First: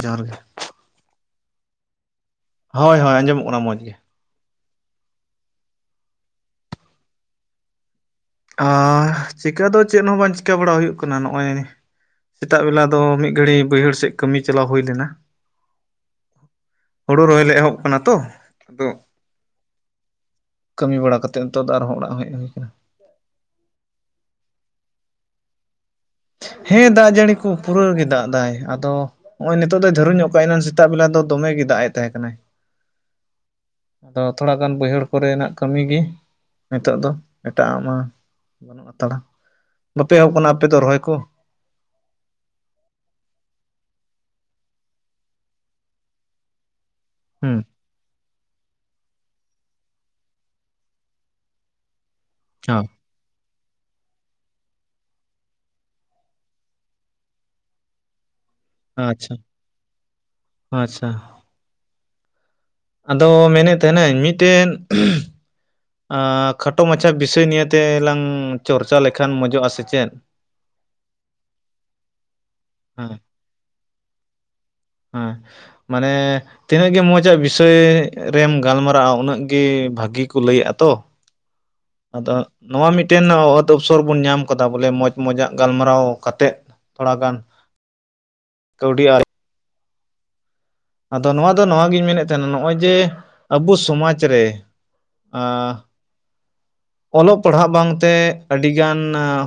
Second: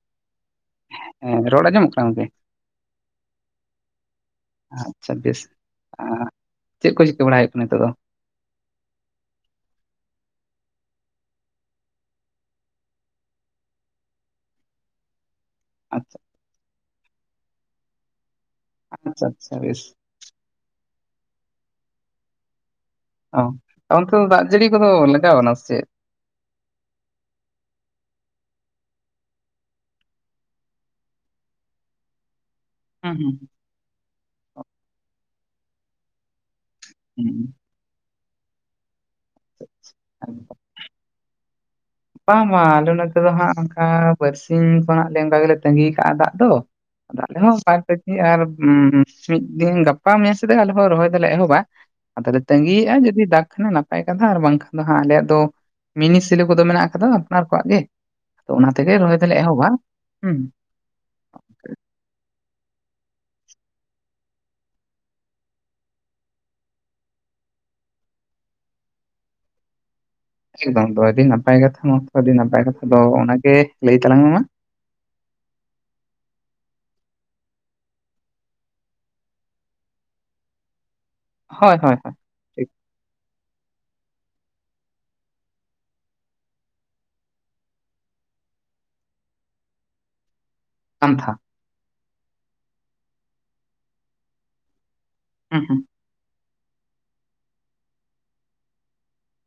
ᱡᱚᱸᱦᱟᱨ ᱜᱮ᱾ ᱦᱮᱸ ᱨᱚᱲ ᱟᱸᱡᱚᱢᱚᱜ ᱠᱟᱱᱟ? ᱜᱚᱝᱠᱮ᱾ ᱦᱳᱭ ᱦᱳᱭ ᱟᱸᱡᱚᱢᱚᱜ ᱠᱟᱱᱟ ᱢᱚᱡᱽ ᱜᱮ᱾ ᱟᱪᱪᱷᱟ ᱵᱮᱥ ᱟᱸ ᱪᱮᱫ ᱠᱚ ᱪᱤᱠᱟᱹ ᱵᱟᱲᱟᱭ ᱦᱩᱭᱩᱜ ᱠᱟᱱᱟ ᱱᱤᱛᱚᱜ ᱫᱚ? ᱟᱻ ᱪᱤᱠᱟᱹ ᱫᱚ ᱪᱮᱫ ᱦᱚᱸ ᱵᱟᱝ ᱪᱤᱠᱟᱹ ᱵᱟᱲᱟ ᱦᱩᱭᱩᱜ ᱠᱟᱱᱟ ᱱᱚᱜᱼᱚᱭ ᱥᱮᱛᱟᱜ ᱵᱮᱞᱟ ᱫᱚ ᱢᱤᱫ ᱜᱷᱟᱹᱲᱤᱡ ᱵᱟᱹᱭᱦᱟᱹᱲ ᱥᱮᱫ ᱠᱟᱹᱢᱤ ᱪᱟᱞᱟᱣ ᱦᱩᱭ ᱞᱮᱱᱟ᱾ ᱟᱪᱪᱷᱟ᱾ ᱦᱩᱲᱩ ᱨᱚᱦᱚᱭ ᱞᱮ ᱮᱦᱚᱵ ᱠᱟᱱᱟ ᱛᱚ᱾ ᱟᱫᱚ ᱟᱪᱪᱷᱟ ᱟᱪᱪᱷᱟ ᱵᱮᱥ᱾ ᱠᱟᱹᱢᱤ ᱵᱟᱲᱟ ᱠᱟᱛᱮᱫ ᱱᱤᱛᱚᱜ ᱫᱚ ᱟᱨᱦᱚᱸ ᱚᱲᱟᱜ ᱦᱮᱡ ᱦᱩᱭ ᱠᱟᱱᱟ᱾ ᱚ ᱚᱱᱛᱮ ᱫᱚ ᱫᱟᱜ, ᱡᱟᱹᱲᱤ ᱠᱚᱫᱚ ᱞᱟᱜᱟᱣ ᱱᱟ ᱥᱮ ᱪᱮᱫ? ᱦᱮᱸ ᱫᱟᱜ ᱡᱟᱹᱲᱤ ᱠᱚ ᱯᱩᱨᱟᱹᱣ ᱜᱮ ᱫᱟᱜ ᱫᱟᱭ ᱟᱫᱚ ᱦᱚᱸᱜᱼᱚᱭ ᱱᱤᱛᱳᱜ ᱫᱚ ᱫᱷᱚᱨᱚ ᱧᱚᱜ ᱠᱟᱭ, ᱮᱱᱟᱱ ᱥᱮᱛᱟᱜ ᱵᱮᱞᱟ ᱫᱚ ᱫᱚᱢᱮ ᱜᱮ ᱫᱟᱜ ᱮᱫ ᱛᱟᱦᱮᱸ ᱠᱟᱱᱟᱭ᱾ ᱦᱩᱸ ᱦᱩᱸ᱾ ᱟᱫᱚ ᱛᱷᱚᱲᱟᱜᱟᱱ ᱵᱟᱹᱭᱦᱟᱹᱲ ᱠᱚᱨᱮᱱᱟᱜ ᱠᱟᱹᱢᱤ ᱜᱮ, ᱱᱤᱛᱚᱜ ᱫᱚ ᱦᱩᱸ ᱮᱴᱟᱜᱼᱟᱜ ᱢᱟ ᱵᱟᱹᱱᱩᱜ ᱦᱟᱛᱟᱲᱟ᱾ ᱵᱟᱯᱮ ᱮᱦᱚᱵ ᱦᱩᱸ᱾ ᱠᱟᱱᱟ ᱟᱯᱮ ᱫᱚ ᱨᱚᱦᱚᱭ ᱠᱚ? ᱵᱟᱝ ᱵᱟᱝ ᱟᱞᱮ ᱱᱚᱛᱮ ᱫᱚ ᱦᱟᱸᱜ, ᱚᱱᱠᱟ ᱵᱟᱨᱥᱤᱧ ᱠᱷᱚᱱᱟᱜ ᱞᱮ ᱚᱱᱠᱟ ᱜᱮᱞᱮ ᱛᱟᱸᱜᱤ ᱠᱟᱜᱼᱟ, ᱫᱟᱜ ᱫᱚ᱾ ᱟᱫᱚ ᱟᱞᱮ ᱢᱟ ᱦᱩᱸ [unintelligible] ᱟᱨ ᱩᱸ ᱦᱩᱸᱢ ᱢᱤᱫ ᱫᱤᱱ ᱜᱟᱯᱟ ᱢᱮᱭᱟᱝ ᱥᱮᱫ ᱛᱮᱜᱮ ᱞᱮ ᱟᱞᱮ ᱦᱚᱸ ᱨᱚᱦᱚᱭ ᱫᱚᱞᱮ ᱮᱦᱚᱵᱟ᱾ ᱟᱫᱚᱞᱮ ᱦᱚᱸ ᱛᱟᱸᱜᱤᱭᱮᱫᱼᱟ ᱡᱩᱫᱤ ᱫᱟᱜ ᱠᱷᱟᱱᱮ ᱱᱟᱯᱟᱭ ᱠᱟᱛᱷᱟ ᱟᱨ ᱵᱟᱝᱠᱷᱟᱱ ᱫᱚ ᱦᱟᱸᱜ ᱟᱞᱮᱭᱼᱟᱜ ᱫᱚ ᱢᱤᱱᱤ ᱥᱮᱞᱳ ᱠᱚᱫᱚ ᱢᱮᱱᱟᱜ ᱟ ᱟᱫᱚ ᱟᱯᱱᱟᱨ ᱠᱚᱣᱟᱜ ᱜᱮ, ᱟᱫᱚ ᱚᱱᱟ ᱛᱮᱜᱮ ᱨᱚᱦᱚᱭ ᱟᱪᱪᱷᱟ ᱫᱚᱞᱮ ᱮᱦᱚᱵᱟ᱾ ᱦᱩᱸ᱾ ᱟᱪᱪᱷᱟ᱾ ᱟᱫᱚ ᱢᱮᱱᱮᱫ ᱛᱟᱦᱮᱱᱟᱹᱧ ᱢᱤᱫᱴᱮᱱ ᱟᱸ ᱠᱷᱟᱴᱚ ᱢᱟᱪᱷᱟ ᱵᱤᱥᱚᱭ ᱱᱤᱭᱮ ᱛᱮᱞᱟᱝ ᱪᱚᱨᱪᱟ ᱞᱮᱠᱷᱟᱱ ᱢᱚᱡᱚᱜᱼᱟ ᱥᱮᱪᱮᱫ᱾ ᱮᱠᱫᱚᱢ ᱫᱚ ᱟᱹᱰᱤ ᱱᱟᱯᱟᱭ ᱠᱟᱛᱷᱟ ᱱᱚᱣᱟ ᱠᱚᱦᱚ ᱟᱹᱰᱤ ᱱᱟᱯᱟᱭ ᱠᱟᱛᱷᱟ ᱫᱚ, ᱦᱮᱸ ᱚᱱᱟᱜᱮ ᱞᱟᱹᱭ ᱛᱟᱞᱟᱝ ᱢᱮ ᱢᱟ᱾ ᱦᱮᱸ, ᱢᱟᱱᱮ ᱛᱤᱱᱟᱹᱜ ᱜᱮ ᱢᱚᱸᱡᱽᱜᱼᱟ ᱵᱤᱥᱚᱭ ᱨᱮᱢ ᱜᱟᱞᱢᱟᱨᱟᱜᱼᱟ, ᱩᱱᱟᱹᱜ ᱜᱮ ᱵᱷᱟᱹᱜᱤ ᱠᱚ ᱞᱟᱹᱭᱟᱼᱟᱜ ᱛᱚ᱾ ᱦᱳᱭ - ᱦᱳᱭ -ᱦᱳᱭ ᱟᱫᱚ ᱴᱷᱤᱠ ᱱᱚᱣᱟ ᱢᱤᱫᱴᱮᱱ ᱚᱛ ᱚᱯᱥᱚᱨ ᱵᱚᱱ ᱧᱟᱢ ᱠᱟᱫᱟ, ᱵᱚᱞᱮ ᱢᱚᱸᱡᱽ ᱢᱚᱸᱡᱽᱟᱜ ᱜᱟᱞᱢᱟᱨᱟᱣ ᱠᱟᱛᱮᱫ ᱛᱷᱚᱲᱟ ᱜᱟᱱ ᱠᱟᱹᱣᱰᱤ ᱟᱭ ᱟᱫᱚ ᱠᱟᱱᱛᱷᱟ ᱱᱚᱣᱟ ᱫᱚ ᱱᱚᱣᱟᱜᱤᱧ ᱢᱮᱱᱮᱫ ᱛᱟᱦᱮᱱᱟ᱾ ᱱᱚᱜᱼᱚᱭ ᱡᱮ ᱟᱵᱚ ᱥᱚᱢᱟᱡᱽ ᱨᱮ ᱦᱩᱸ ᱟᱸ ᱦᱩᱸ ᱚᱞᱚᱜ ᱯᱟᱲᱦᱟᱜ ᱵᱟᱝᱛᱮ ᱟᱹᱰᱤ ᱜᱟᱱ